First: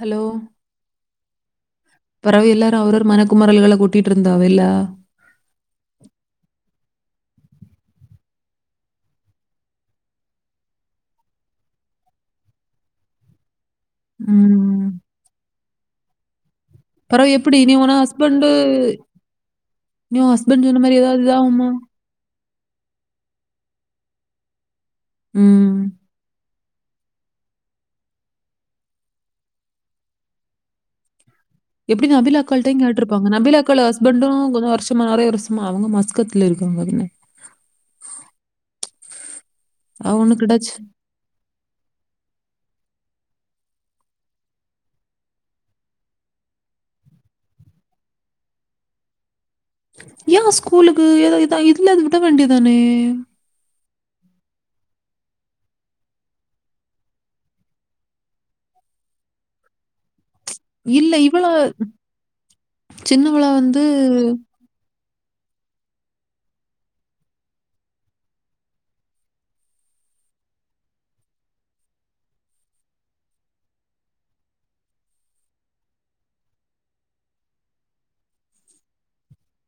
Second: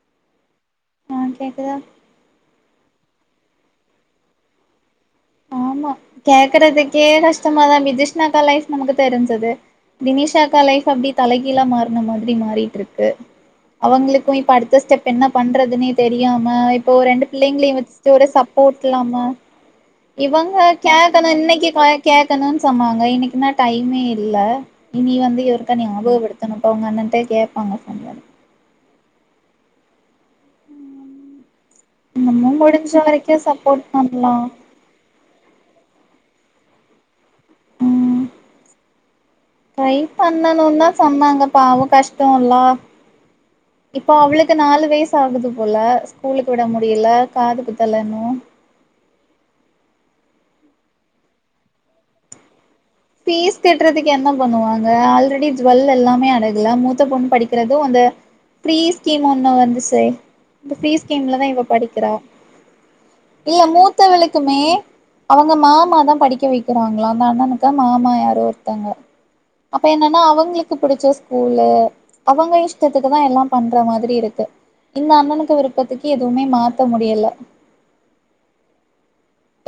Hello அ கேக்குதா பெறவு எல்லாரு அவரவர் மனக்குமறல்கள கொட்டிட்டு இருந்தாவெல்லா ஆமா கேக்குறதுக்கே கஷ்டமாதா மிதிஷ்னாக்கா லைஃப் நமக்கு தெருஞ்சது தினிஷாக்கா லைஃப் அப்டி தலைகீழா மாற்ன மாதிரி மாறிட்ருக்கு அவுங்களுக்கோ இப்ப அடுத்த ம். ஸ்டெப் என்ன பண்றதுனே தெரியாம இப் போ பரவ ரெண்டு எப்படி? பிள்ளைங்களையு நீ உன வச்சுட்டு ஒரு ஹஸ்பண்ட் சப்போட்டில்லாம நீ உன் இவங்க ஹஸ்பண்ட் சொன்ன மாரி ஏதாவது கேக்கணு இதாகுமா? இன்னைக்கி காய் கேக்கனோனு சொன்னாங்க இன்னைக்குன்னா டைமே இல்ல இனி வந்து இவருக்க ம். ஞாபகப்படுத் தனு இப்ப அவுங்க அண்ணட்டே கேப்பாங்க [inaudible] எப்டி நம்ம நபிலாக்காளிட்டயு முடிஞ்ச கேட்டிருப்பாங்க வரைக்கு நபிலாக்கா சப்போர்ட் ஓலே ஹஸ்பண்டு பண்லா கொஞ்சோ வருஷமா நெறைய [unintelligible] ஆமா அவுங்களு மஸ்கத்துல இருக்கபோதுங்க ம் ட்ரை அவ ஒண்ணு கிடைச்சு பண்ணணோன் தா சொன்னாங்க பாவோ கஷ்டோல்ல இப்போ அவுளுக்கு நாலு வய்சு ஆகுது போல ஸ்கூலுக்கு விட முடியில காது குத்தல இன்னோ ஏ ஸ்கூலுக்கு ஏதா இதா இதுலயாது விட வேண்டியதானே ஃபீஸ் கட்டுறதுக்கு என்ன பண்ணுவாங்க ஆல்ரெடி ஜுவெல் எல்லாமே அடகுல மூத்த பொண்ணு படிக்கிறது அந்த ஃப்ரீ ஸ்கீம் ஒன்னு வந்துச்சே இந்த ஃப்ரீ இல்ல இவள ஸ்கீம்லதா இவ படிக்கிறா சின்னவள இல்ல வந்து மூத்த வளுக்குமே அவுங்க மாமா தா படிக்க வைக்கிறாங்களா அந்த அண்ணானுக்க மாமா யாரோ ஒருத்தங்க அப்ப என்னன்னா அவுங்களுக்கு பிடிச்ச ஸ்கூல்லு அவுங்க இஷ்டத்துக்குதா எல்லா பண்ற மாதிரி இருக்கு இந்த அண்ணனுக்கு விருப்பத்துக்கு எதுவுமே மாத்த முடியல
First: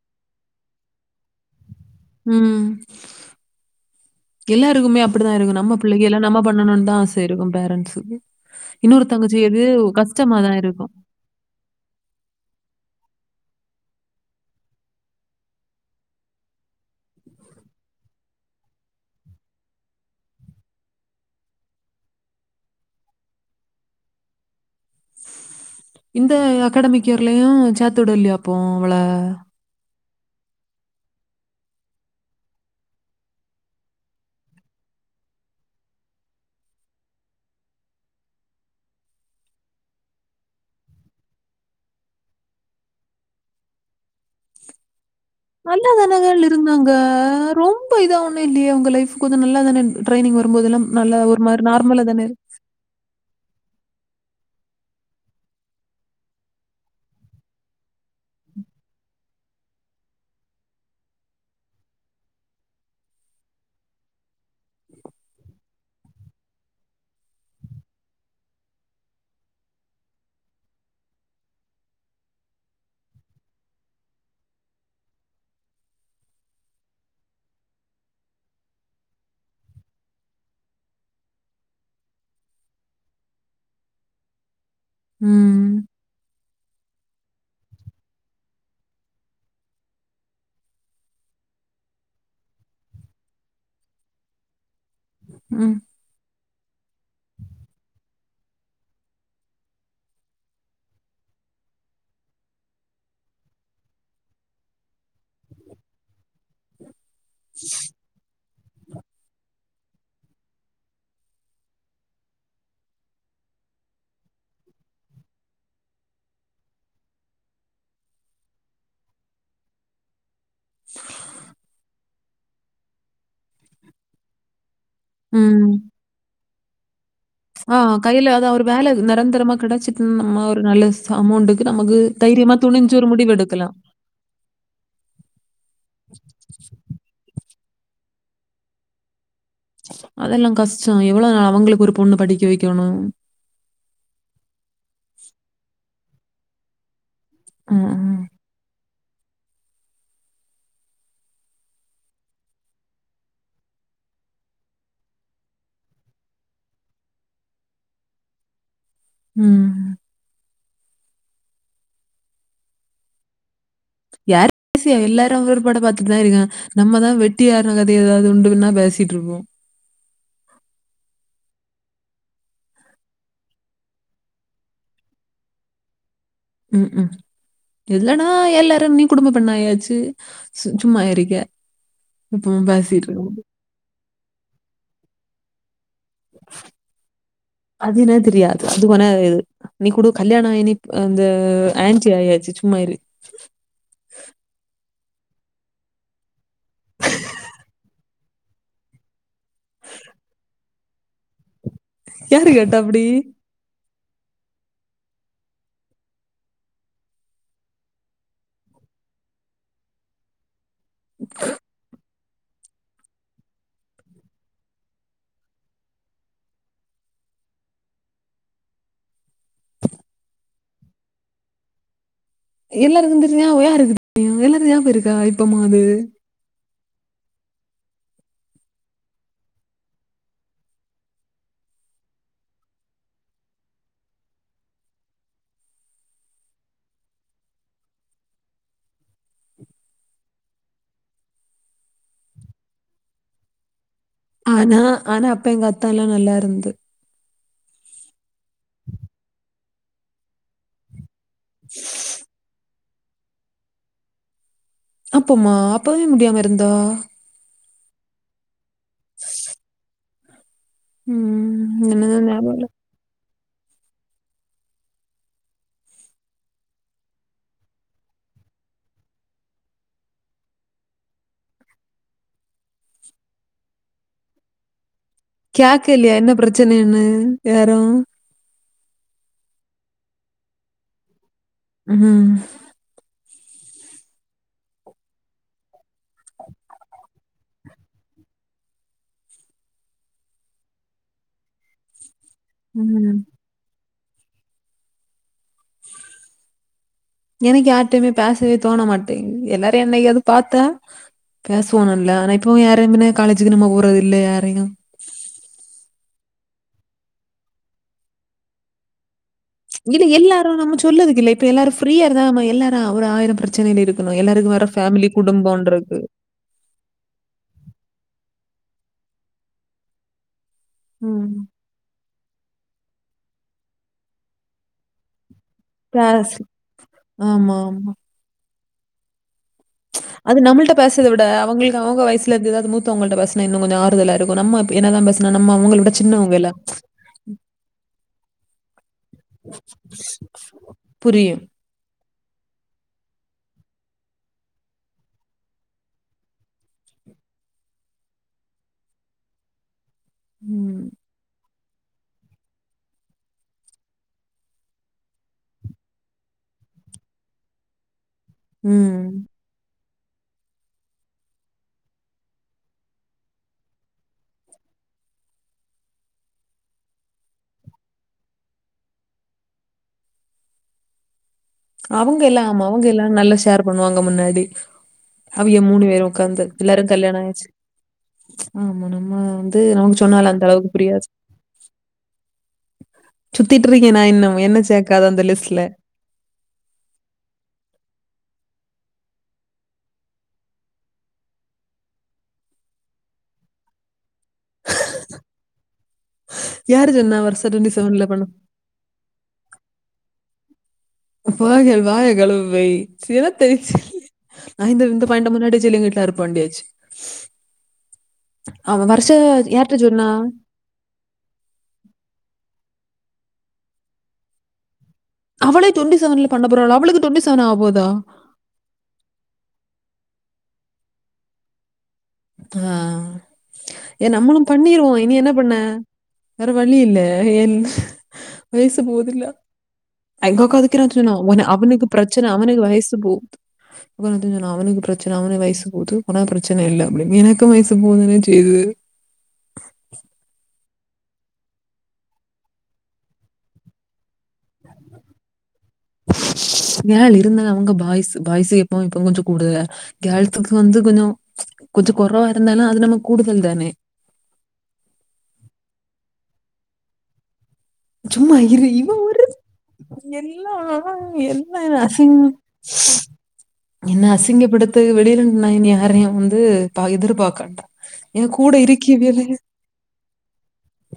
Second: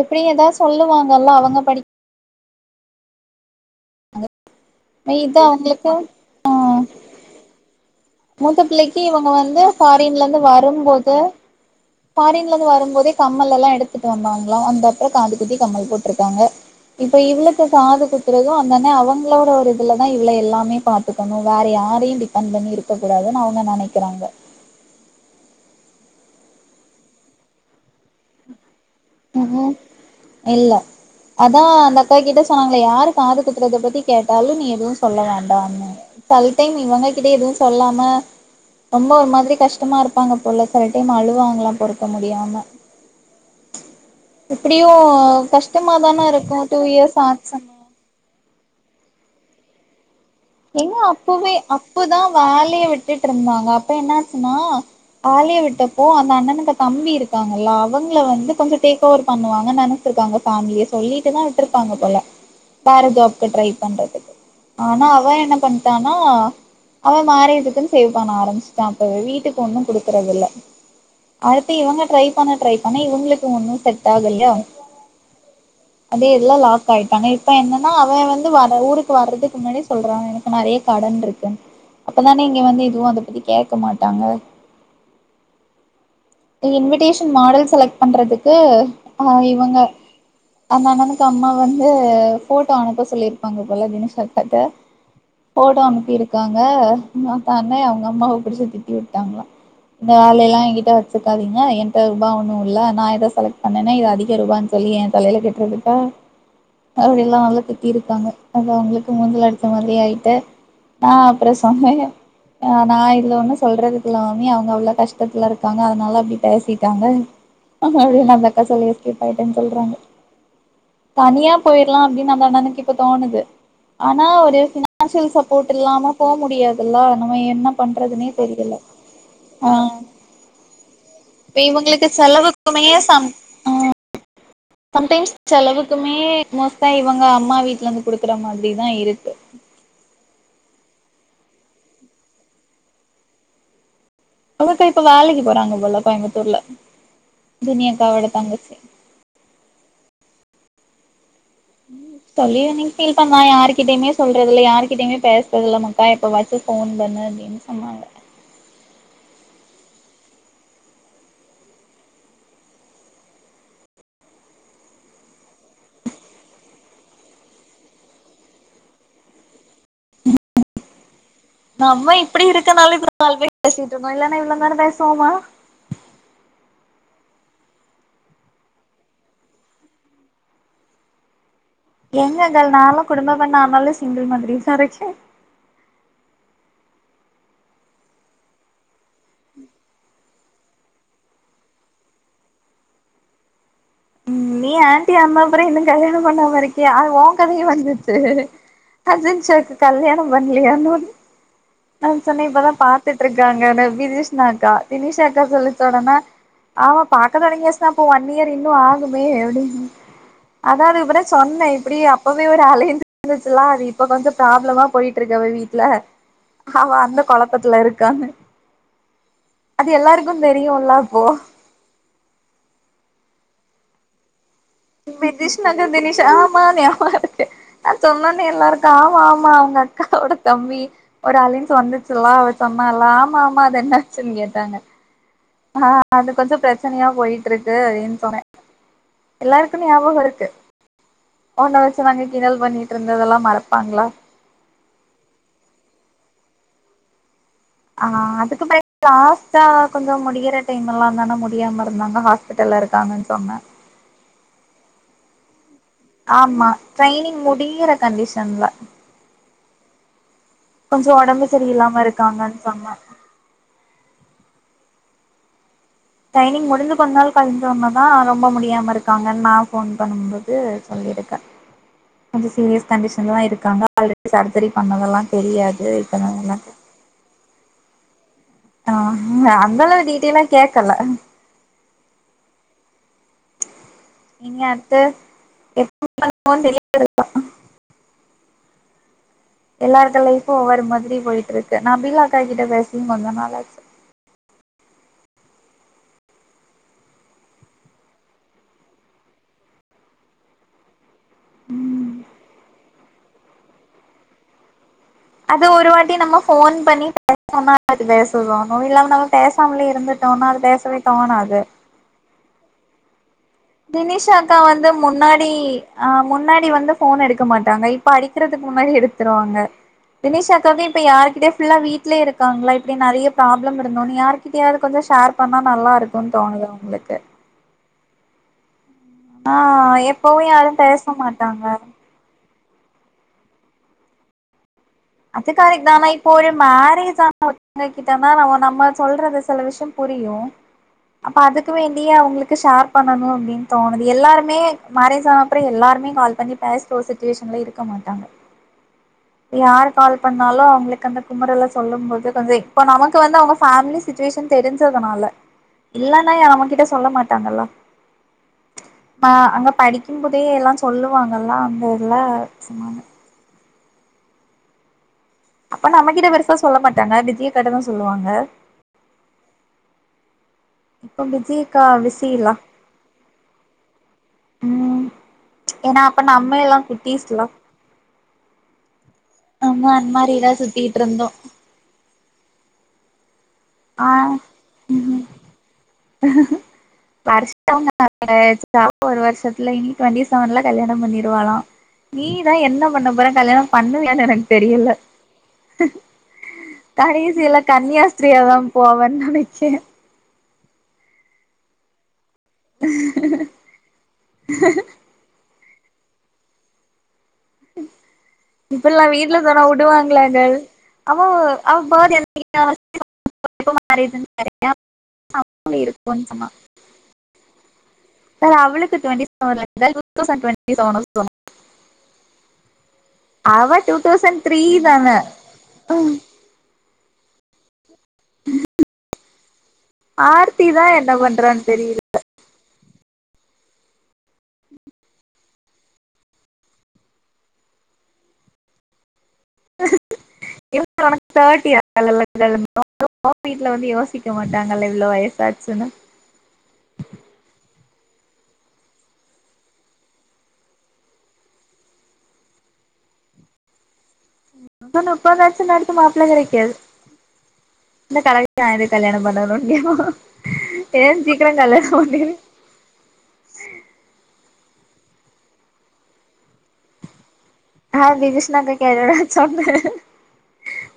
எப்டி ஏதாவு சொல்லுவாங்கல்லா அவுங்க படிக் ம் எல்லாருக்குமே அப்டிதா இது இருக்கு நம்ம அவங்களுக்கு பிள்ளைக்கு எல்லா நம்ம பண்ணுனு தா ஆச இருக்கு பேரண்ட்ஸ்க்கு மூத்த பிள்ளைக்கு இன்னொருத்தங்க இவங்க செய்யது வந்து ஃபாரின்ல கஷ்டமா இருந்து தா இருக்கு வரும்போது ஃபாரின்ல இருந்து வருபோதே கம்மல் எலலா எடுத்துட்டு வந்தாங்களா அந்த அப்பறோ காது குத்தி கம்மல் போட்டிருக்காங்க இப்ப இவ்ளுக்கு காது குத்துறதோ அந்தானே அவுங்களோட ஒரு இதுலதா இவ்ள எல்லாமே பாத் துக்கணு வேற யாரையு டிபெண்ட் பண்ணி இருக்கக் கூடாதுன்னு அவுங்க நெனைக்கிறாங்க இந்த அகாடமிக் இயர்லயு சேத்துவுடலியாப்போ அவ்ள [unintelligible] இல்ல அதா அந்த அக்கா கிட்ட சொன்னாங்களே யாரு காது குத்துறத பத்தி கேட்டாலு நீ எதுவு சொல்ல வேண்டாம்னு செல் டைம் இவுங்க கிட்ட எதுவு சொல்லாம ரொம்ப ஒரு மாதிரி கஷ்டமா இருப்பாங்க போல செல டைம் அழுவாங்கலா பொருக்க முடியாம இப்டியு நல்ல கஷ்டமா தான தானங்கள் இருக்கு டூ இருந்தாங்க இயர்ஸ் ஆச்சுன்னா ரொம்ப இதா ஒண்ணு இல்லையே அவுங்க லைஃப் கொஞ்சோ நல்லா தானே ட்ரைனிங் வருபோதேல்லா நல்ல ஒரு மாரு நார்மதானே ஆலைய விட் டுட்டு இருந்தாங்க அப்ப என்னாச்சுன்னா ஆலிய விட்டப்போ அந்த அண்ணனுக்கு தம்பி இருக்காங்கல்ல அவுங்கள வந்து கொஞ்சோ டேக் ஓவர் பண்ணுவாங்க நென ச்சிருக்காங்க ஃபேமிலிய சொல்லிட்டுதா விட்டுருப்பாங்க போல வேற ஜாப்க் ட்ரை பண்றதுக்கு ஆனா அவ என்ன பண்ட்டானா அவ மேரேஜுக்குன்னு சேவ் பண்ண ஆரம்பிச்சிட்டா அப்பவே வீட்டுக்கு ஒண்ணு குடுக்குறது இல்ல அடுத்து இவங்க ட்ரை பண்ண ட்ரை பண்ண இவங்களுக்கு ஒன்னு செட் ஆகல்லயா அதே எல்லா லாக் ஆய்ட்டாங்க இப்ப என்னன்னா அவ வந்து வர ஊருக்கு வர்றதுக்கு முன்னாடி சொல்றா எனக்கு நெறைய கடன் இருக்கு அப்பதானே இங்க வந்து இதுவு அத பத்தி கேக்க மாட்டாங்க ம் இன்விடேஷன் மாடல் செலக்ட் பண்றதுக்கு ஆ இவங்க அந்த அண்ணனுக்கு அம்மா வந்து போஃட்டோ அனுப்ப சொல்லியிருப்பாங்க போல [unintelligible] அக்காட்ட ம் போடா அனுப்பிரு க்காங்க அந்த அண்ணியு அவுங்க அம்மாவ புடிச்சி திட்டி விட்டாங்ளா இந்த வேலைலா எங்கிட்ட வெச்சுக்காதீங்க என்ட்ட ருபா ஒன்னு இல்ல நா எத செலக்ட் பண்ணேனா இது அதிக ருபான் சொல்லி எ தலையில கட்றதுக்கா அப்டில்லா நல்லா திட்டி இருக்காங்க அது அவுங்களுக்கு மூஞ்சில அடிச்ச மாதிரி ஆயிட்டு நா அப்புறோ சொன்னே ஆ நா இதுல ஒன்னு சொல்றதுக்கிலல் மாமி அவுங்க அவ்ள கஷ்டத்துல இருக்காங்க அத் னால அப்டி பேசிட்டாங்க அப்டின் அந்த அக்கா சொல்லி எஸ்கேப் ஆய்ட்டேன் சொல்றாங்க தனியா போயிற்லா அப்டின் அந்த அண்ணனுக் இப்ப தோணுது ஆனா ஒரு ஃபின் னான்சியல் ம். சப்போட் இல்லாம போ முடியாது எல்லா நம்ம என்ன ஆ பண்றதுனே கையில அதான் ஒரு தெரியல வேலை நிரந்தரமா ஆ கிடைச்சிட்டு நம்ம ஒரு நல்ல ச அமௌண் இவங்களுக்கு செலவுக்குமே சம் ஆ எடுக்கலாம் சம்டைம்ஸ் செலவுக்குமே மோஸ்ட்டா இவங்க அம்மா வீட்லந்து குடுக்குற மாதிரி தா இருக்கு அதெல்லா கஷ்டோ எவ்வளவு நாற் அவங்களுக்கு ஒரு பொண்ணு படிக்க வைக்கணு அந்தக்கா இப்ப வேலைக்கு போறாங்க போல கோயம்புத்தூர்ல ம் ஜெனி அக்காவோட தங்கச்சி ம் சொல்லி இன்னிக்கி ஃபீல் பண்ணா யாரு கிட்டயுமே சொல்றதுல யாருகிட்டயுமே பேசறதில்ல மக்கா எப்பவாச்சு ஃபோன் பண்ணு அப்டின் ன் சொன்னாங்க ம் யார் பிசியா எல்லாரு அவுரு பட பாத்துட்தா இருக்கா நம்மதா வெட்டியான கத எதாவ்து உண்டுகின்னா பேசிட்ருப்போ நம்ம இப்படி இருக்கனால [unintelligible] பேசிட்ருந்தோ இல்லனா இவ்ளோ நேர பேசுவோமா ம் ம் இல்லன்னா எல்லாரு நீ குடும்ப பொண் ஆயாச்சு சு சும்மா இரிக்க எங்கங் [unintelligible] நாலா குடும்ப பெண் ஆனாலு சிங்கிள் மாதிரிதா இருக்கே அது என்ன தெரியாது அது கொணோ இது நீ கூடோ கல்யாண ஆயி நி அ பத்து ஆண்டி ஆயாச்சு சும்மா இரூ நீ ஆண்டி ஆன அப்புற இன்னு கல்யாணம் பண்ணாம இருக்கியே அது ஊங் கதயு வந்துச் கசின்ஷாக்கு கல்யாணம் பண்லியானு நா சொன்னே யாரு இப்பதா கேட்டா அப்படி பாத்துட்ருக்காங்கனு விதிஷ்னாக்கா வினிஷாக்கா சொல்லிச் ஒடனே ஆமா பாக்க தொடங்கியாச்சுனா இப்ப ஒன் இயர் இன் னு ஆகுமே எப்டின் அதா அதுக்கிப்பதா சொன்னே இப்பிடி அப்பவே ஒரு அலைன்ஸ் வந்துச்சுலா அது இப்ப கொஞ்ச ப்ராப்ளமா போயிட்ருக்கு அவ வீட்ல அவ அந்த கொழப்பத்துல இருக்கானு அது எல்லாருக்கும் தெரியுல்ல அப்போ எல்லாருக்குந் தெரியுனா வேற யாருக்கு தெரியு எல்லாரு [unintelligible] விதிஷ்னாக்க தினிஷ் ஆமா [unintelligible] நா சொன்னனே எல்லாருக்கு ஆமா ஆமா அவுங்க அக்காவோட தம்பி ஒரு அலைன்ஸ் வந்துச்சில அவ சொன்னாலா ஆமா ஆமா அது என்ன ஆச்சுன் கேட்டாங்க [unintelligible] அது கொஞ்சோ ப்ரெச்சனையா போயிட்ருக்கு அப்டின் சொன்னே எல்லாருக்கு ஞாபகோ இருக்கு உன்ன வெச்சு நாங்க கிண்டல் பண்ணிட்ருந்ததெல்லா மறப்பாங்ளா ஆனா ஆனா அப்ப எங்க அத்த எல்லா நல்லா இருந்து ஆ அதுக்கு பயந்து லாஸ்டா கொஞ்சோ முடியிற டைம் எல்லா தானே முடியாம இருந்தாங்க ஹாஸ்பிட்டல்ல இருக்காங்கன்னு சொன்னே அப்போமா ஆமா ட்ரைனிங் முடியிற கண்டிஷன்ல கொஞ்ச ஒடம்பு உம் சரியில்லாம என்னதான் ஞாபகம் இருக்காங்கன்னு இல்ல சொன்னா ட்ரைனிங் முடிஞ்சு கொஞ்ச நாள் கழி்சொன்னே தா ரொம்ப முடியாம இருக்காங்கன் நா ஃபோன் பண்ணும்போ து சொல்லி இருக்க கொஞ்ச சீரியஸ் கண்டிஷன்லதா இருக்காங்க ஆல்ரெடி சர்ஜெரி பண்ணதெல்லா தெரியாது கேக்கலயா இப்பதா என்ன எல்லா பிரச்சனைன்னு யாரு ஆ அந்த அளவு டீட்டியலா கேக்கல ம் நீங்க அடுத்து எப்ப பண்ணோன் தெரியாது எல்லாருக்கு லைஃபு ஒவ்வொரு மாதிரி போயிட்டு இருக்கு நபீலா அக்காகிட்ட பேசியு உம் கொஞ்ச நாள் ஆச்சு எனக்கு யார்ட்டையுமே பேசவே தோண மாட்டேங் எல்லாரு என்னைக்காது பாத்தா பேசுவானல்ல ம் ஆனா இப்போ யாரு எங்கனு காலேஜக்கு நம்ம போற இல்ல யாரையு அது ஒரு வாட்டி நம்ம ஃபோன் பண்ணி பே சொன்னா [unintelligible] இல்லாம நம்ம பேச சாமலே இல்ல இருந்துட்டோனா எல்லாரும் அது நம்ம பேசவே சொல்லதுக்கு இல்ல. இப்ப தோனாது எல்லாரும் ஃப்ரீயா இருந்தா நம்ம எல்லாரு ஒரு ஆயிர பிரச்சனையில இருக்கணு தினிஷா எல்லாருக்கு அக்கா வேற வந்து ஃபேமிலி முன்னாடி குடும்பன்ருக்கு ஆ முன்னாடி வந்து ஃபோன் எடுக்க மாட்டாங்க இப்ப அடிக்கிறதுக்கு முன்னாடி எடுத்துருவாங்க வினுசா அக்கவு இப்ப யாரு ம். கிட்டயு இப்பில்லா வீட்லே இருக்காங்களா இப்டி நெறைய ப்ராபளம் இருந்துனு யாரு கிட்டயாது கொஞ்ச ஷேர் பண்ணா நல்லா இருக்குன் பேசு தோணுது அவுங்களுக்கு ஆமா ஆமா ஆ எ அது நம்மள்ட பேசறத விட அவுங்களுக்கு அவுங்க வயசு இல்ல அது எதாது மூத்தவுங்கள்ட பேச்னா இன்னு கொஞ்ச ஆறுதலா இருக்கு நம்ம அப் என்னதா நம்ம பஸ் அது கரக்ட் தா ஆனா இப்போ ஒரு மேரேஜ் ஆன உங்ககிட்டனா நம்ம நம்ம சொல்றது சில விஷய புரியு புரியு அப்ப அதுக்கு வேண்டியே அவுங்களுக்கு ஷேர் பண்ணணு அப்டின் தோணுது எல்லாருமே மேரேஜான அப்ற எல்லாருமே கால் பண்ணி பேச் ற ஒ சடுவேஷன்ல இருக்க மாட்டாங்க யாரு கால் பண்ணாலு ம். அவுங்களுக்கு அந்த குமரல சொல்லும் போது கொஞ்ச இப்போ நமக்கு வந்து அவுங்க ஃபேமிலி சிச்சுவேஷன் தெரிஞ்சதுனால இல்லன்னா ய நம்மகிட்ட சொல்ல மாட்டாங்கல்ல ம் ஆ அங்க படிக்கும் போதே எல்லா சொல்லுவாங்கல்ல அந்த இல சொன்னாங்க அப்ப நம்மகிட்ட பெருசா சொல்ல மாட்டாங்க விஜியக்காட்ட தா சொல்லுவாங்க இப்போ விஜி அவுங்க எல்லா ஆமா அவுங்க எல்லா நல்லா ஷேர் பண்ணுவாங்க முன்னாடி ம் அவிங்க மூணு ஏன்னா பேரு அப்ப உக்காந்து நம்ம எல்லா எல்லாரு கல்யாண குட்டீஸ்ல ஆயிச்சு ஆமா நம்ம வந்து ஆமா நமக்கு சொன்னால அந்த மாரில்லா அளவுக்கு சுத்திட்டு புரியாது இருந்தோ சுத்திட்டுருக்கே நா ஆ இன்னு என்ன சேக்காத அந்த ம் லிஸ்ட்ல படிச்சவங்க [inaudible] ஒரு வருஷத்துல இனி டுவெண்டி செவன்ல கல்யாண பண்ணிருவாளா நீதா என்ன பண்ண போற கல்யாண பண்ணுவியானு எனக்கு தெரில யாரு சொன்னா வருஷம் கடைசியில டுவெண்ட்டி செவன்ல பண்ணும் கன்னியாஸ்திரீயா தா போவன்னு நெனைக்கே வாய்கழுவு வாயகழுவு [inaudible] அவன் வருஷ இப்பில்லாம் வீட்ல சொன்னா யார்கிட்ட உடுவாங்களாங்கள் அவோ அவ பர்டே அன்னிக்கி [unintelligible] [unintelligible] அவளே டுவென்டி செவன்ல பண்ண சொன்னா போறாளா அவளுக்கு டுவெண்டி செவன் ஆகபோதா சார் அவளுக்கு டுவென்ட்டி செவென் இல்ல டூ தௌசென்ட் டுவென்ட்டி செவென் ஆ அவ டூ ஏ நம்மளு தௌசண்ட் த்ரீ பண்ணிருவோ தான இனி என்ன பண்ண வேற வழி இல்ல என் வயசு போதுல்ல [unintelligible] ஆர்த்தி தா என்ன பிரச்சன பண்றான்னு தெரியல அவனுக்கு வயசு போது அவனுக்கு பிரச்சன அவனு வயசு போது உனகு பிரச்சன இல்ல எனக்கு வயசு போகதான செய்து [unintelligible] யோசிக்க மாட்டாங்ல்ல இவ்ளோ வயசாசுன்னு ஏ இருந்த அவுங்க பாய்ஸ் பாய்ஸ் எப்போ இப்ப கொஞ்ச கூட கேள்ஸ்க்கு வந்து கொஞ்ச கொஞ்ச கொறவா இருந்தாலு அது நம்ம கூடுதல் தானே இன்னு முப்பது வருச கழிச்சு மாப்ள கெடைக்காது சும்மா இரு இந்த இவன் ஒரு கல்யாணம் பண்ணணு எல்லாம் ஏ சீக்கிர எல்லாம் என்ன கல்யாணம் பண்ணு அசிங்க என்ன அசிங்கப்படுத்தகு வெளில நா யாரையு வந்து எதிர்பாக்கண்டா [unintelligible]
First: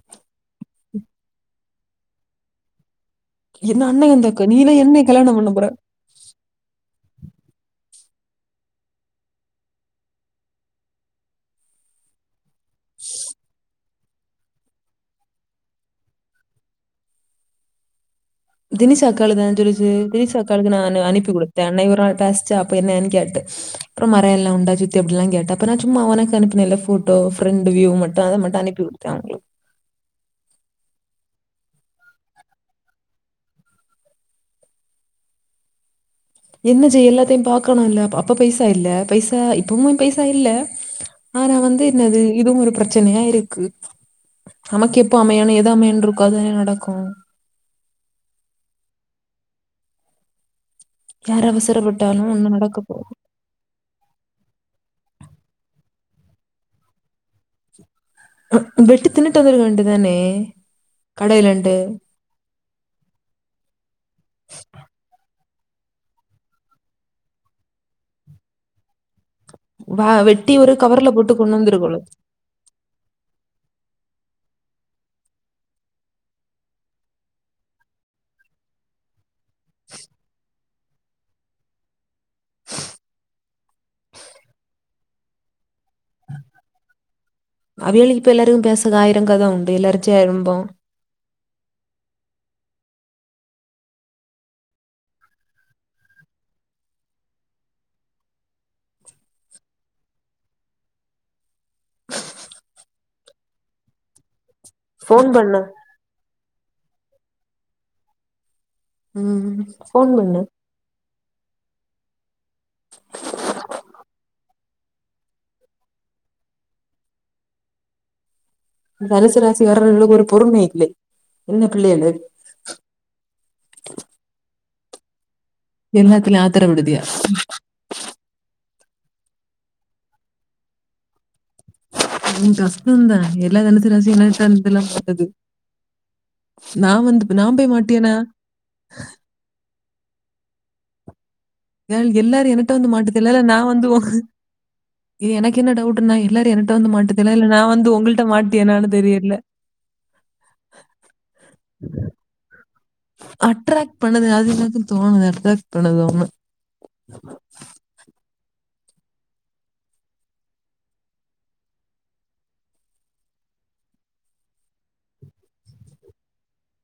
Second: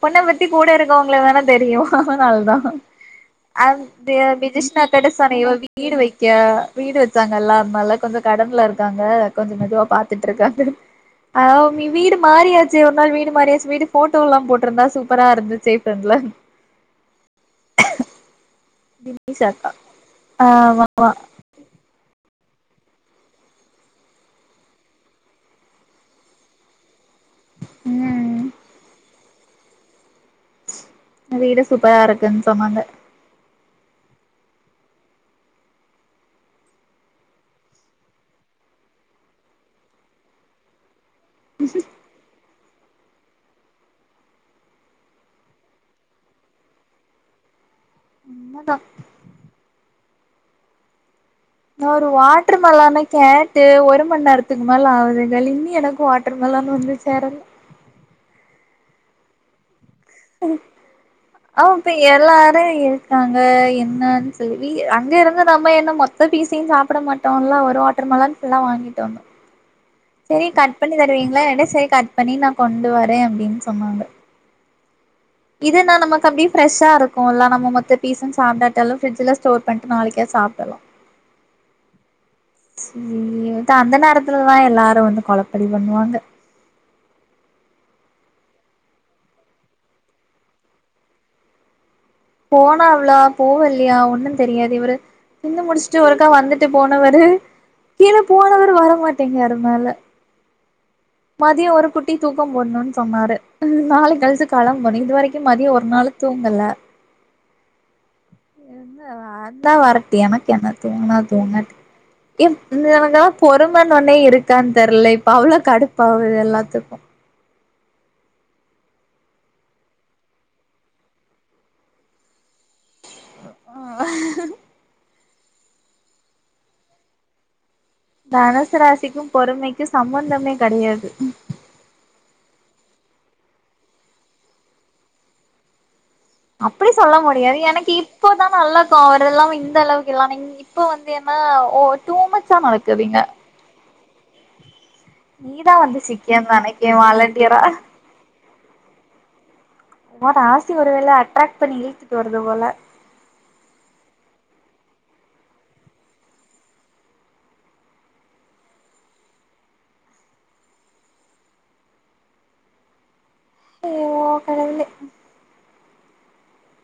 ஒண்ண பத்தி கூட இருக்கவங்களுக்கு தானே தெரியு அதனால தா என்ன [unintelligible] அண்ணன் அந்த அக்கா நீல என்ன கல்யாணம் பண்ண போற வீடு வித்தாங்கள அம்மா எல்லா அதுனால கொஞ்ச கடன்ல இருக்காங்க கொஞ்ச மெதுவா பாத்துட்டு இருக்காங்க ஆ வீடு மாரியாச்சு ஒரு நாள் வீடு மாரியாச்சு வீடு போட்டோ வீடு எல்லா போட்டிருந்தா சூப்பரா இருந்துச்சு [unintelligible] தினிசா தினிஷ் கேளுங்க அக்கா சொல்லுச்சு தினிசா கேளுங்க நா ஆமா அனுப்பி குடுத்தே அண்னி ஒரு நாள் பேச்சு அப்ப என்னன்னு கேட்ட அப்றோ மொற எல்லா உண்டா சித்தி அப்டில்லா கேட்ட அப்ப சும்மா உனக்கு அனுப்புனேன்ல போ போட்டோ பிரெண்ட்வியூ மட்டு அத ம் மட்டு அனுப்பி [unintelligible] வீடு சூப்பரா இருக்குன்னு சொன்னாங்க என்ன செய்ய எல்லாத்தையு பாக்கணும்ல்ல அப்ப பைசா இல்ல பைசா இப்பவு பைசா இல்ல ஆனா வந்து என்னது இதுவு ஒரு பிரச் சனையா இருக்கு நமக்கு எப்போ அமையனு எது அமையுனு இருக்கோ அதானே நடக்கு [unintelligible] யார் ஒரு அவசரப்பட்டாலும் ஒண்ணும் வாட்டர் நடக்க மேலன் போகுது கே டு ஒரு மணி நேரத்துக்கு மேல ஆகுது இன்னு எனக்கு வாட்டர் மொலன்னு வந்து சேர வெட்டி தின்னுட்டு வந்திருக்க வேண்டிதானே ஆம் பியர் எல்லாரு இருக்காங்க என்னன்னு சொல்லி அங்க இருந்து நம்ம என்ன மொத்த பீசயு சாப்பிட மாட் டோன்ல ஒரு வாட்டர் மெலன் ஃபுல்லா வாங்கிட்டோ வா செரி வெட்டி ஒரு கட் பண்ணி கவர்ல போட்டு தருவீங்களா கொண்டு [unintelligible] செரி வந்துருக்கணும் கட் பண்ணி நா கொண்டு வரே அப்டின்னு சொன்னாங்க இதுனா நமக்கு அப்டியே ப்ரெஷ்ஷா இருக்குல்ல நம்ம மொத்த பீசு சாப்டாட்டாலு ஃப்ரிஜ்ல ஸ்டோர் பண்ணிட்டு நாளிக்கா சாப்பிட்லா சேரி அந்த நேரத்துலதா எல்லாரு வந்து கொலப்படி பண்ணுவாங்க அவியல்க்கு இப்ப எல்லாருக்கு பேச ஆயிர கத உண்டு எல்லாரரு சேர உண்டோ போனாவளா போவ இல்லயா ஒன்னு தெரியாது இவரு தின்னு முடிச்சுட்டு ஒருக்கா வந்துட்டு போனவர்ரு கீழ போனவரு வரமாட்டேங்ராரு மேல மதியோம் ஒரு குட்டி தூக்கோம் போட்ணோன்னு சொன்னாரு நாலு கழிச்சு காலம் போனி இது ஃபோன் வரைக்கும் பண்ணு மதியம் ஒரு நாளு தூங்கல அது தான் ம் அதான் ஃபோன் வரட்டும் பண்ணு எனக்கு என்னது தூங்குனா தூங்க எம் என்னக்குல்லாம் பொறும ஒன்னே இருக்கான்னு தெர்ல இப்ப அவ்ளோ கடுப் பா ஆவுது எல்லாத்துக்கும் இந்த தனுசுராசி வரறளுக்கு ஒரு பொறுமை இல்லே என்ன பிள்ளைளு ஆ எல்லாத்திலு ஆத்தர விடுதியா தனுசராசிக்கும் பொறுமைக்கும் சம்மந்தமே கடயாது கொஞ்சோம் கஷ்டம் தான் எல்லா தனுசு ராசி என்னத்த இதெல்லாம் பட்டது அப்படி சொல்ல முடியாது நான் போய் எனக்கு மாட்டியேனா, இப்போ [inaudible] இந்த அளவுக்கு எல்லாம் நீ இப்ப வந்து என்னா ஏ எல்லாரும் என்ட வந்து மாட்டதுல நான் வந்து ஏ எனக்கு என்ன நீதா வந்து டவுட்டுன்னா எல்லாரும் சிக்கியன்னு என்கிட்ட வந்து நெனைக்கே மாட்டதுல்ல வாலண்டியரா நான் வந்து உங்கள்கிட்ட மாட்டியேலான்னு தெரியல ஒ ராசி ஒரு வேள அட்ராக்ட் பண்ணி இழுத்துட்டு வருது போல அட்ராக்ட் பண்ணது அது எ எனக்கு தோணுது அட்ராக்ட் பண்ணது ஆமா சோ கடவுளே